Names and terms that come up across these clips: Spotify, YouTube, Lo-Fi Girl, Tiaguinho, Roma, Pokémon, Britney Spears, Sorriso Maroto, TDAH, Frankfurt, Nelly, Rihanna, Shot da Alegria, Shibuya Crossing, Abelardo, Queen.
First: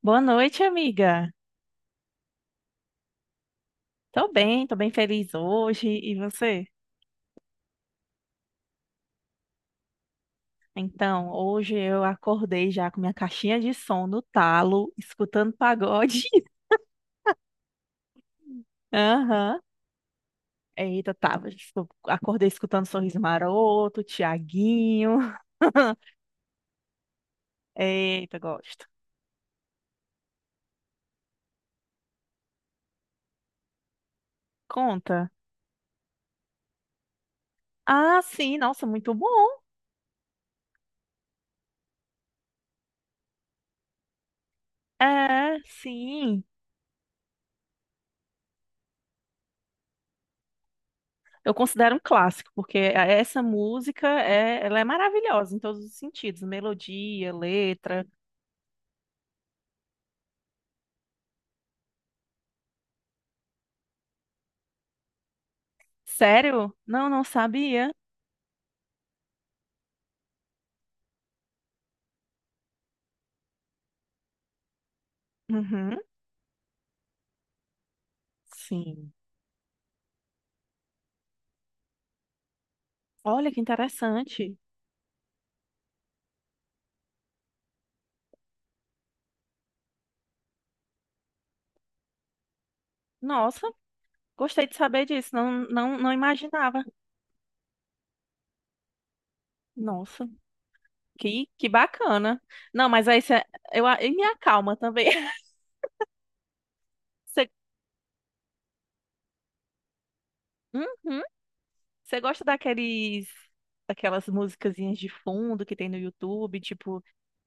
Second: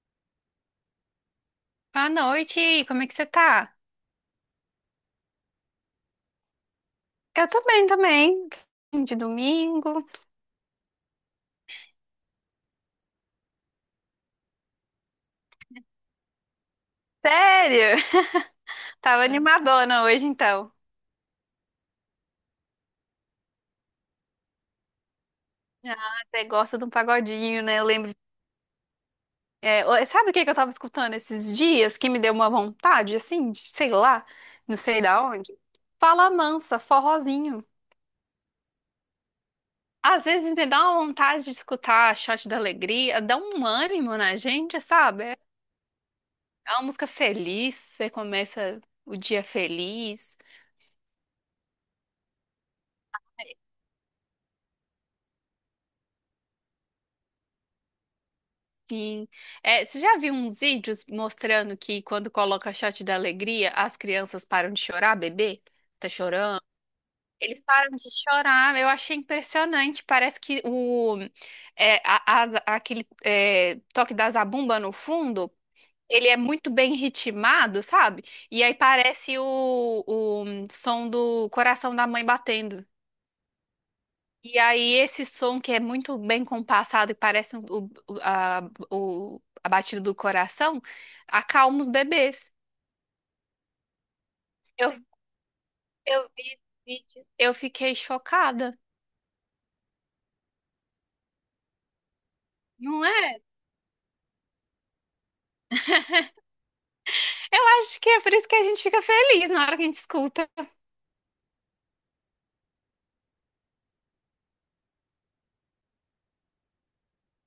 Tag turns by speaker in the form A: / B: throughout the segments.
A: Boa noite, amiga.
B: Boa noite, como é que você tá?
A: Tô bem feliz hoje. E você?
B: Eu tô bem também, de domingo.
A: Então, hoje eu acordei já com minha caixinha de som no talo, escutando pagode.
B: Sério? Tava
A: Aham.
B: animadona hoje então.
A: Eita, tava. Acordei escutando Sorriso Maroto, Tiaguinho.
B: Ah, até gosta de um pagodinho, né? Eu lembro.
A: Eita, gosto.
B: Sabe o que que eu tava escutando esses dias que me deu uma vontade, assim, de, sei lá, não sei da
A: Conta.
B: onde? Fala mansa, forrozinho.
A: Ah, sim, nossa, muito bom.
B: Às vezes me dá uma vontade de escutar Shot da Alegria, dá um ânimo na gente, sabe?
A: É, sim.
B: É uma música feliz, você começa o dia feliz.
A: Eu considero um clássico, porque essa música é, ela é maravilhosa em todos os sentidos, melodia, letra.
B: Sim. É, você já viu uns vídeos mostrando que quando coloca Shot da Alegria, as crianças param de chorar, bebê? Tá chorando?
A: Sério? Não, não
B: Eles
A: sabia.
B: param de chorar. Eu achei impressionante. Parece que o toque da zabumba no fundo,
A: Uhum.
B: ele é muito bem ritmado, sabe? E aí
A: Sim.
B: parece o som do coração da mãe batendo.
A: Olha que interessante.
B: E aí, esse som que é muito bem compassado e parece a batida do coração, acalma os bebês.
A: Nossa, gostei de
B: Eu,
A: saber disso. Não, não, não
B: eu vi esse
A: imaginava.
B: vídeo. Eu fiquei chocada,
A: Nossa, que bacana. Não,
B: não
A: mas aí
B: é?
A: você, eu, e me acalma também. Você,
B: Eu acho que é por isso que a gente fica feliz na hora que a gente escuta.
A: uhum. Você gosta daqueles, daquelas musicazinhas de fundo que tem no YouTube, tipo,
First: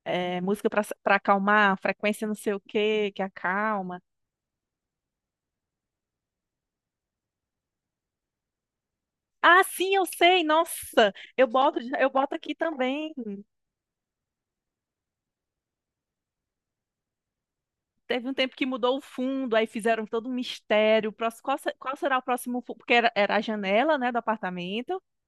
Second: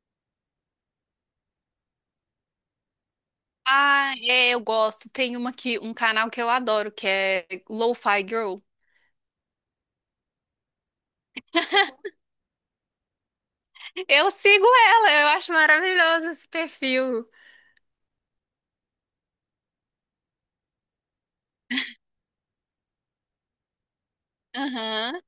A: é, música para acalmar, frequência não sei o quê, que acalma.
B: Ah, é, eu gosto. Tem um canal que eu adoro, que é Lo-Fi Girl.
A: Ah, sim, eu sei. Nossa, eu boto aqui também.
B: Eu sigo ela, eu acho maravilhoso esse perfil.
A: Teve um tempo que mudou o fundo, aí fizeram todo um mistério. Qual, se- qual será o próximo fundo? Porque era a janela, né, do apartamento.
B: Aham.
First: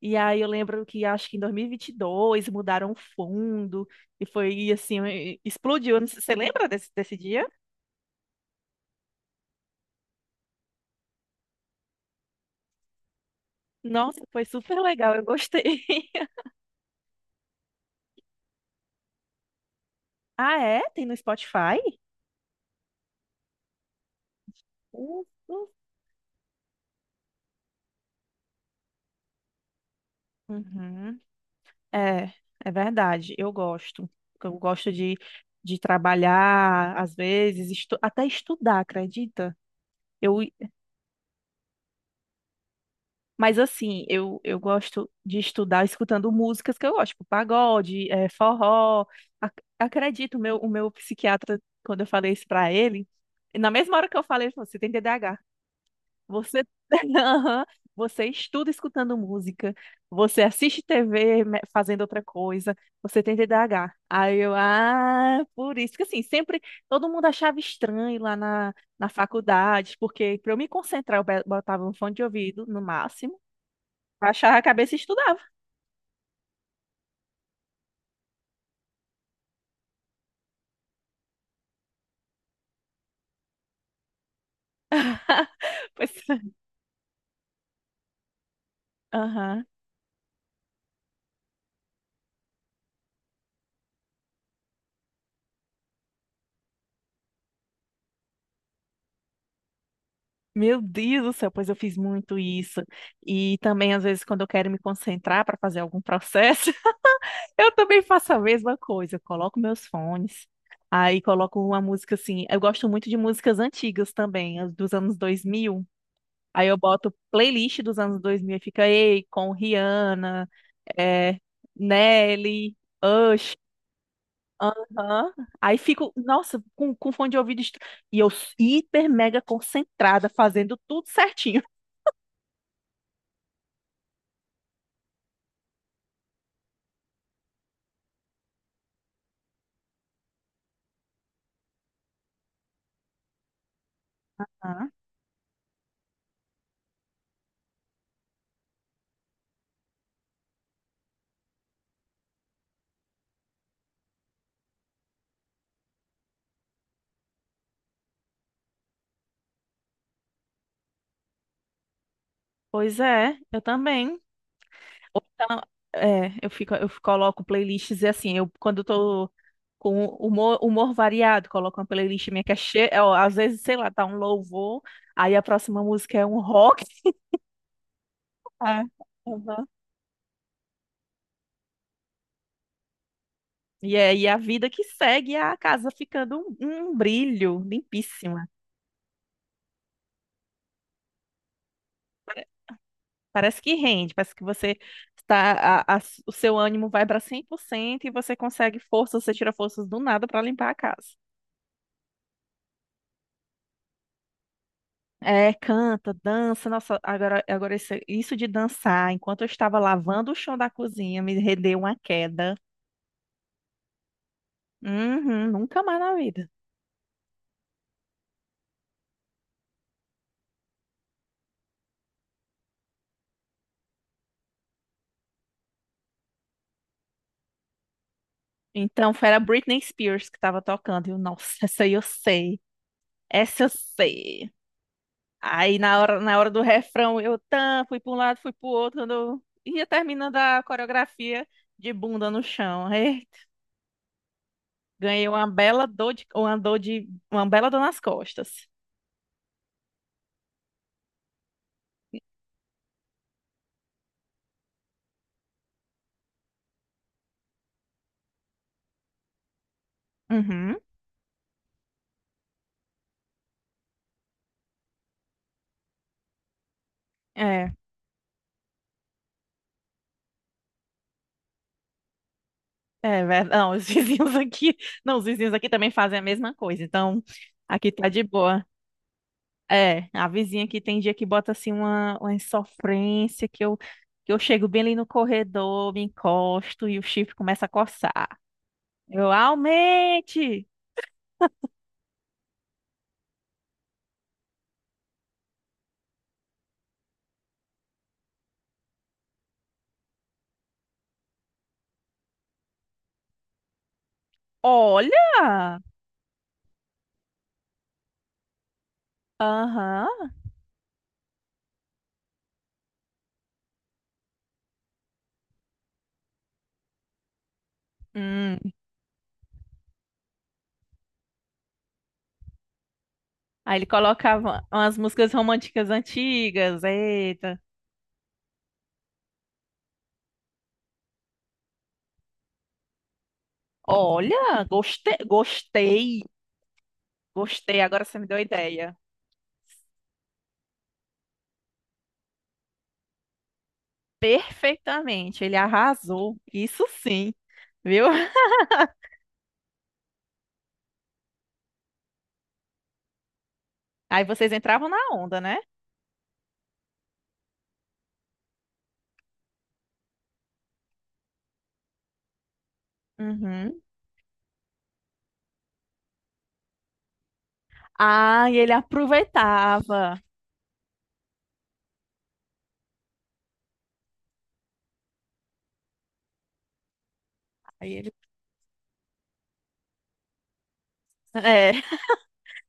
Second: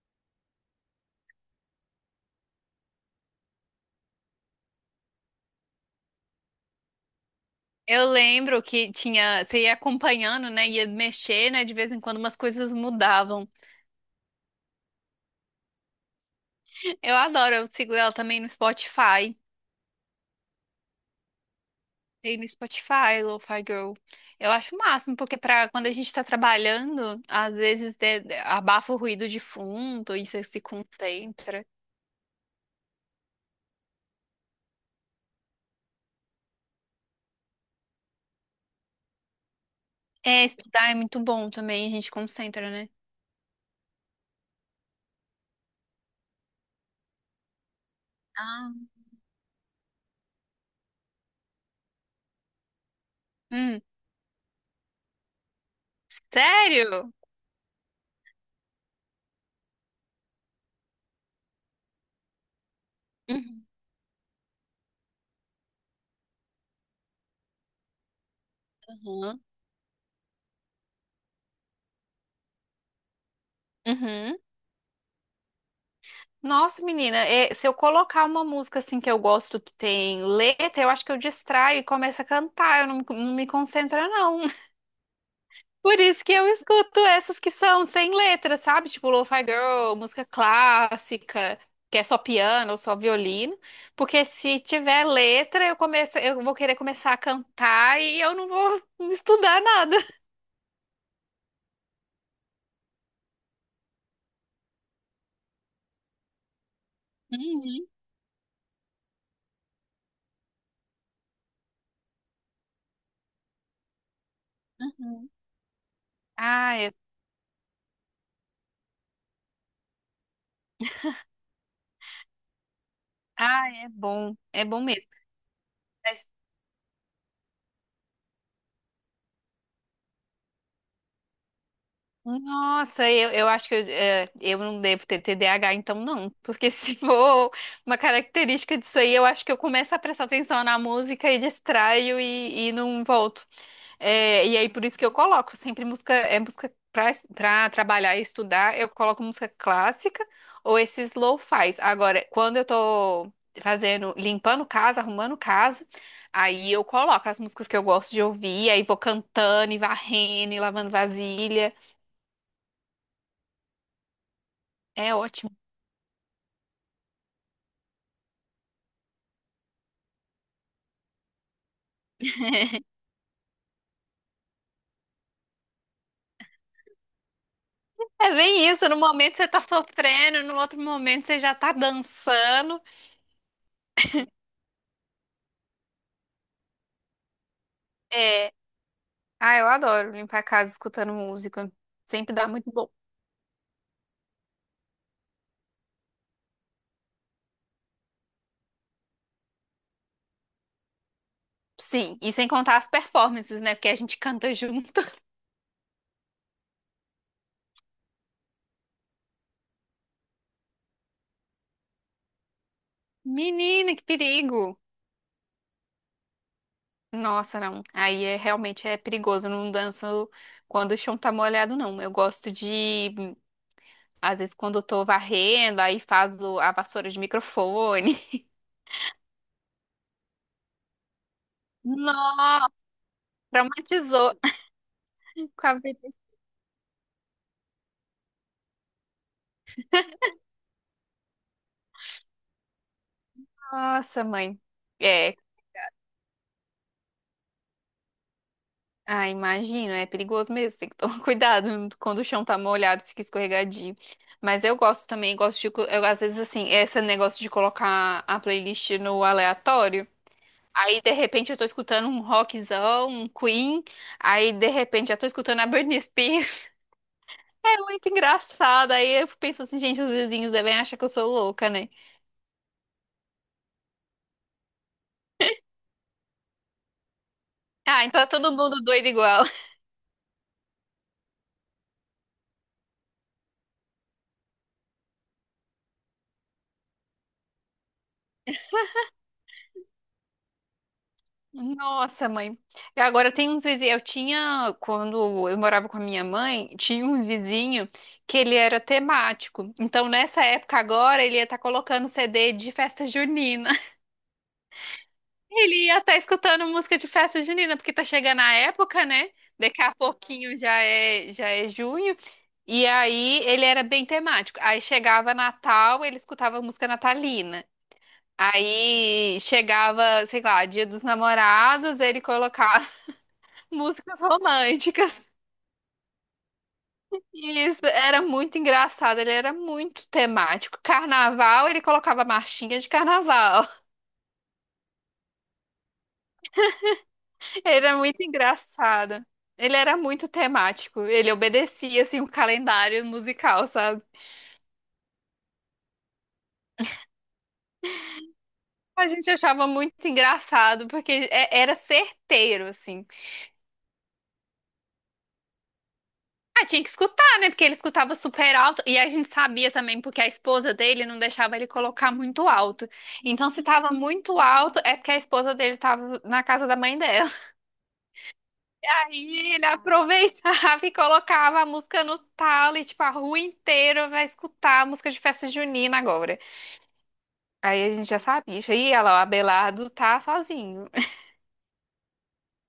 A: E aí eu lembro que acho que em dois mil e vinte e dois mudaram o fundo e foi assim, explodiu. Não sei- Você lembra desse dia?
B: Eu lembro que tinha, você ia acompanhando, né? Ia mexer, né? De vez em quando umas coisas mudavam.
A: Nossa, foi super legal, eu gostei.
B: Eu adoro, eu sigo ela também no Spotify.
A: Ah, é? Tem no Spotify?
B: Tem no Spotify, Lo-Fi Girl. Eu acho o máximo, porque pra
A: Isso.
B: quando a gente tá trabalhando, às vezes abafa o ruído de fundo e você se
A: Uhum.
B: concentra.
A: É, é, verdade, eu gosto. Eu gosto de trabalhar, às vezes, até estudar, acredita? Eu,
B: É, estudar é muito bom também, a gente concentra, né?
A: Mas assim, eu gosto de estudar escutando músicas que eu gosto, tipo pagode,
B: Ah,
A: forró. Acredito, o meu psiquiatra, quando eu falei isso pra ele, na
B: hum,
A: mesma hora que eu falei, ele falou, você tem TDAH. Você,
B: sério?
A: Aham. Você estuda escutando música, você assiste TV fazendo outra coisa, você tem
B: Uhum.
A: TDAH. Aí eu, ah, por isso que assim, sempre todo mundo achava estranho lá na
B: Uhum.
A: faculdade, porque para eu me concentrar, eu botava um fone de ouvido no máximo.
B: Uhum.
A: Baixava a cabeça e estudava.
B: Nossa, menina, se eu colocar uma música assim que eu gosto que tem letra, eu acho que eu distraio e começo a cantar, eu não, não me concentro, não. Por
A: Pois,
B: isso que eu escuto essas que são sem letra, sabe? Tipo Lo-Fi
A: aham.
B: Girl, música clássica, que é só piano ou só violino. Porque se tiver letra, eu vou querer começar a cantar e eu não vou estudar nada.
A: Meu Deus do céu, pois eu fiz muito isso. E também, às vezes, quando eu quero me concentrar para fazer algum processo, eu
B: Uhum,
A: também faço a mesma coisa. Eu coloco meus fones, aí coloco uma música assim. Eu gosto muito de músicas antigas também, as dos anos
B: uhum.
A: 2000. Aí eu
B: Ah, é,
A: boto playlist dos anos 2000 e fica Ei, com Rihanna, é, Nelly,
B: ah, é bom. É bom mesmo.
A: Aham. Aí fico, nossa, com fone de ouvido. E eu hiper mega concentrada, fazendo tudo certinho.
B: Nossa, eu acho que eu não devo ter T D A H, então não. Porque se for uma característica disso aí, eu acho que eu começo a prestar atenção na música e distraio e não volto. É, e aí, por
A: Aham.
B: isso que eu coloco sempre música, é música pra trabalhar e estudar, eu coloco música clássica ou esses lo-fis. Agora, quando eu tô limpando casa, arrumando casa, aí eu coloco as músicas que eu gosto de ouvir, aí vou cantando e varrendo e lavando vasilha.
A: Pois é, eu também.
B: É
A: Ou
B: ótimo.
A: então, é, eu fico, eu coloco playlists e assim, eu quando eu tô com humor, humor variado, coloco uma playlist minha que é cheia, é, ó, às vezes, sei lá, tá um louvor, aí a próxima música é um rock.
B: É bem
A: Ah,
B: isso, no momento você tá
A: aham.
B: sofrendo, no outro momento você já tá dançando.
A: E é e a vida que segue, a casa ficando um brilho limpíssima.
B: É, ah, eu adoro limpar a casa escutando música. Sempre dá muito bom.
A: Parece que rende, parece que você está, a- a- o seu ânimo vai para 100% e você consegue forças, você tira forças do nada para limpar a casa.
B: Sim, e sem contar as performances, né? Porque a gente canta junto.
A: É, canta, dança, nossa, agora, agora isso, de dançar, enquanto eu estava lavando o chão da cozinha, me rendeu uma queda.
B: Menina, que perigo!
A: Uhum, nunca mais na vida.
B: Nossa, não. Aí é realmente é perigoso. Eu não danço quando o chão tá molhado, não. Eu gosto de, às vezes, quando eu tô varrendo, aí faço a vassoura de microfone.
A: Então, foi a Britney Spears que estava tocando, e eu, nossa, essa aí eu sei,
B: Nossa,
A: essa eu
B: traumatizou.
A: sei. Aí na hora do refrão, fui para um lado, fui para o outro, quando eu ia terminando a coreografia de bunda no chão. Eita,
B: Nossa, mãe.
A: ganhei
B: É,
A: uma bela dor de, uma bela dor nas costas.
B: ah, imagino, é perigoso mesmo, tem que tomar cuidado quando o chão tá molhado, fica escorregadio. Mas eu gosto também, gosto de, eu, às vezes assim, esse negócio de colocar a playlist no aleatório,
A: Uhum.
B: aí de repente eu tô escutando um rockzão, um Queen, aí de repente já tô escutando a Britney Spears.
A: É,
B: É muito engraçado, aí eu penso assim, gente, os vizinhos devem achar que eu sou louca, né?
A: é verdade. Não, os vizinhos aqui, não, os vizinhos aqui também fazem a mesma coisa. Então, aqui
B: Ah,
A: tá
B: então
A: de
B: é todo
A: boa.
B: mundo doido igual.
A: É, a vizinha aqui tem dia que bota assim uma, insofrência que eu chego bem ali no corredor, me encosto e o chifre começa a coçar. Eu aumente!
B: Nossa, mãe. E agora tem uns vizinhos. Eu tinha, quando eu morava com a minha mãe, tinha um vizinho que ele era temático. Então, nessa época agora, ele ia estar colocando CD de festa junina.
A: Olha!
B: Ele ia estar escutando música de festa junina, porque tá chegando a época, né? Daqui a
A: Aham.
B: pouquinho já é junho. E aí ele era bem temático. Aí chegava Natal, ele escutava música natalina.
A: Hum.
B: Aí chegava, sei lá, Dia dos Namorados, ele colocava
A: Aí ele
B: músicas
A: colocava umas
B: românticas.
A: músicas românticas antigas. Eita.
B: Isso, era muito engraçado, ele era muito temático. Carnaval, ele colocava marchinha de carnaval.
A: Olha, gostei, gostei,
B: Ele
A: gostei.
B: era
A: Agora você
B: muito
A: me deu ideia.
B: engraçado. Ele era muito temático. Ele obedecia assim o calendário musical, sabe?
A: Perfeitamente, ele arrasou. Isso sim, viu?
B: A gente achava muito engraçado porque era certeiro assim.
A: Aí vocês entravam na onda, né?
B: Ah, tinha que escutar, né? Porque ele escutava super alto. E a gente sabia também, porque a esposa dele não deixava ele colocar muito alto. Então, se
A: Uhum.
B: tava muito alto, é porque a esposa dele tava na casa da mãe dela.
A: Ah, e ele
B: Aí ele
A: aproveitava.
B: aproveitava e colocava a música no talo e, tipo, a rua inteira vai escutar a música de festa junina agora. Aí
A: Aí
B: a gente
A: ele.
B: já sabia. Ih, olha lá, o Abelardo tá sozinho.
A: É.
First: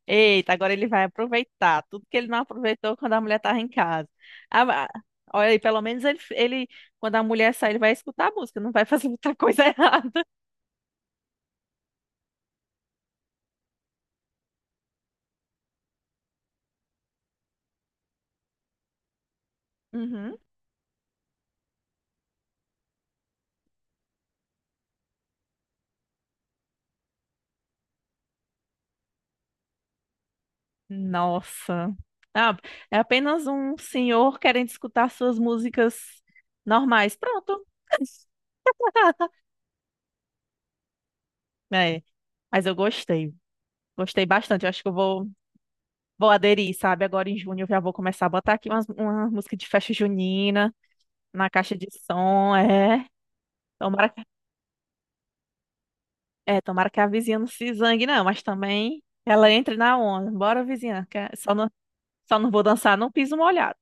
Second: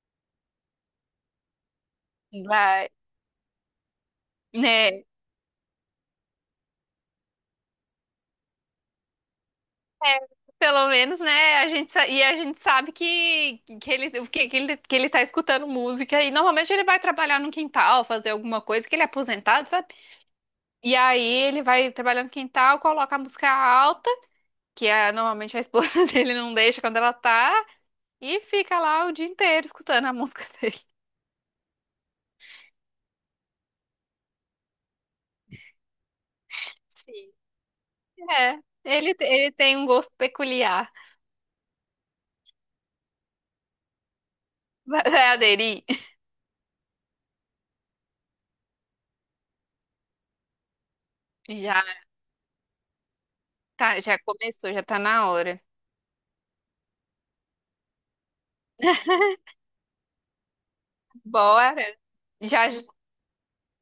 A: Eita, agora ele vai aproveitar tudo que ele não
B: Vai.
A: aproveitou quando a mulher estava em casa. Ah, ah,
B: Né?
A: olha aí, pelo menos ele, quando a mulher sair, ele vai escutar a música, não vai fazer muita coisa errada.
B: Pelo menos, né? A gente sabe que ele tá escutando música. E normalmente ele vai trabalhar no quintal, fazer alguma coisa, que ele é aposentado, sabe?
A: Uhum.
B: E aí ele vai trabalhar no quintal, coloca a música alta, que é, normalmente a esposa dele não deixa quando ela tá, e fica lá o dia inteiro escutando a música dele.
A: Nossa. Ah, é apenas um senhor querendo escutar suas músicas normais.
B: Sim.
A: Pronto.
B: É, ele, te- ele tem um gosto peculiar.
A: É, mas eu gostei. Gostei bastante. Eu acho que eu
B: Vai
A: vou,
B: vai aderir?
A: vou aderir, sabe? Agora em junho eu já vou começar a botar aqui uma, música de festa junina na caixa
B: Já,
A: de som. É.
B: tá,
A: Tomara
B: já
A: que,
B: começou, já tá na hora.
A: tomara que a vizinha não se zangue, não, mas também ela entre na onda. Bora, vizinha, que só não,
B: Bora!
A: só não vou
B: Já,
A: dançar num piso molhado.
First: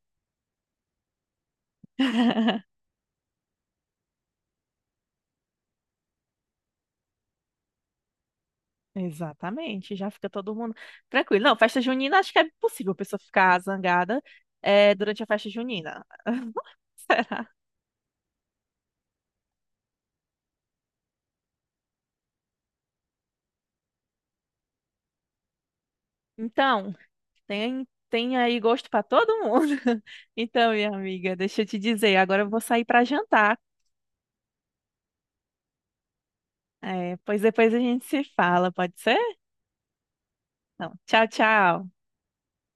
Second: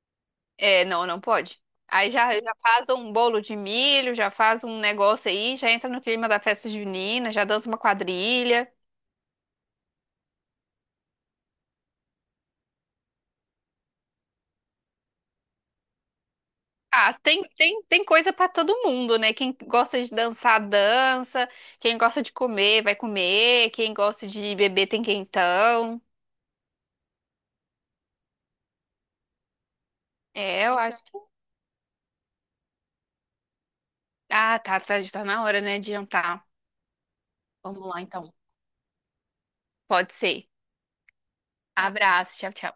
B: é, não, não pode. Aí já faz um bolo de milho, já faz um negócio aí, já entra no clima da festa junina, já dança uma quadrilha.
A: Exatamente, já fica todo mundo tranquilo. Não, festa junina, acho que é possível a pessoa ficar zangada, durante a festa junina.
B: Ah, tem,
A: Será?
B: tem, tem coisa pra todo mundo, né? Quem gosta de dançar, dança. Quem gosta de comer, vai comer. Quem gosta de beber, tem quentão.
A: Então, tem aí gosto para todo mundo.
B: É,
A: Então,
B: eu
A: minha
B: acho.
A: amiga, deixa eu te dizer, agora eu vou sair para jantar.
B: Ah, tá, tá, já tá na hora, né, de jantar.
A: É, pois depois a
B: Vamos lá,
A: gente se
B: então.
A: fala, pode ser?
B: Pode ser.
A: Então, tchau, tchau.
B: Abraço, tchau, tchau.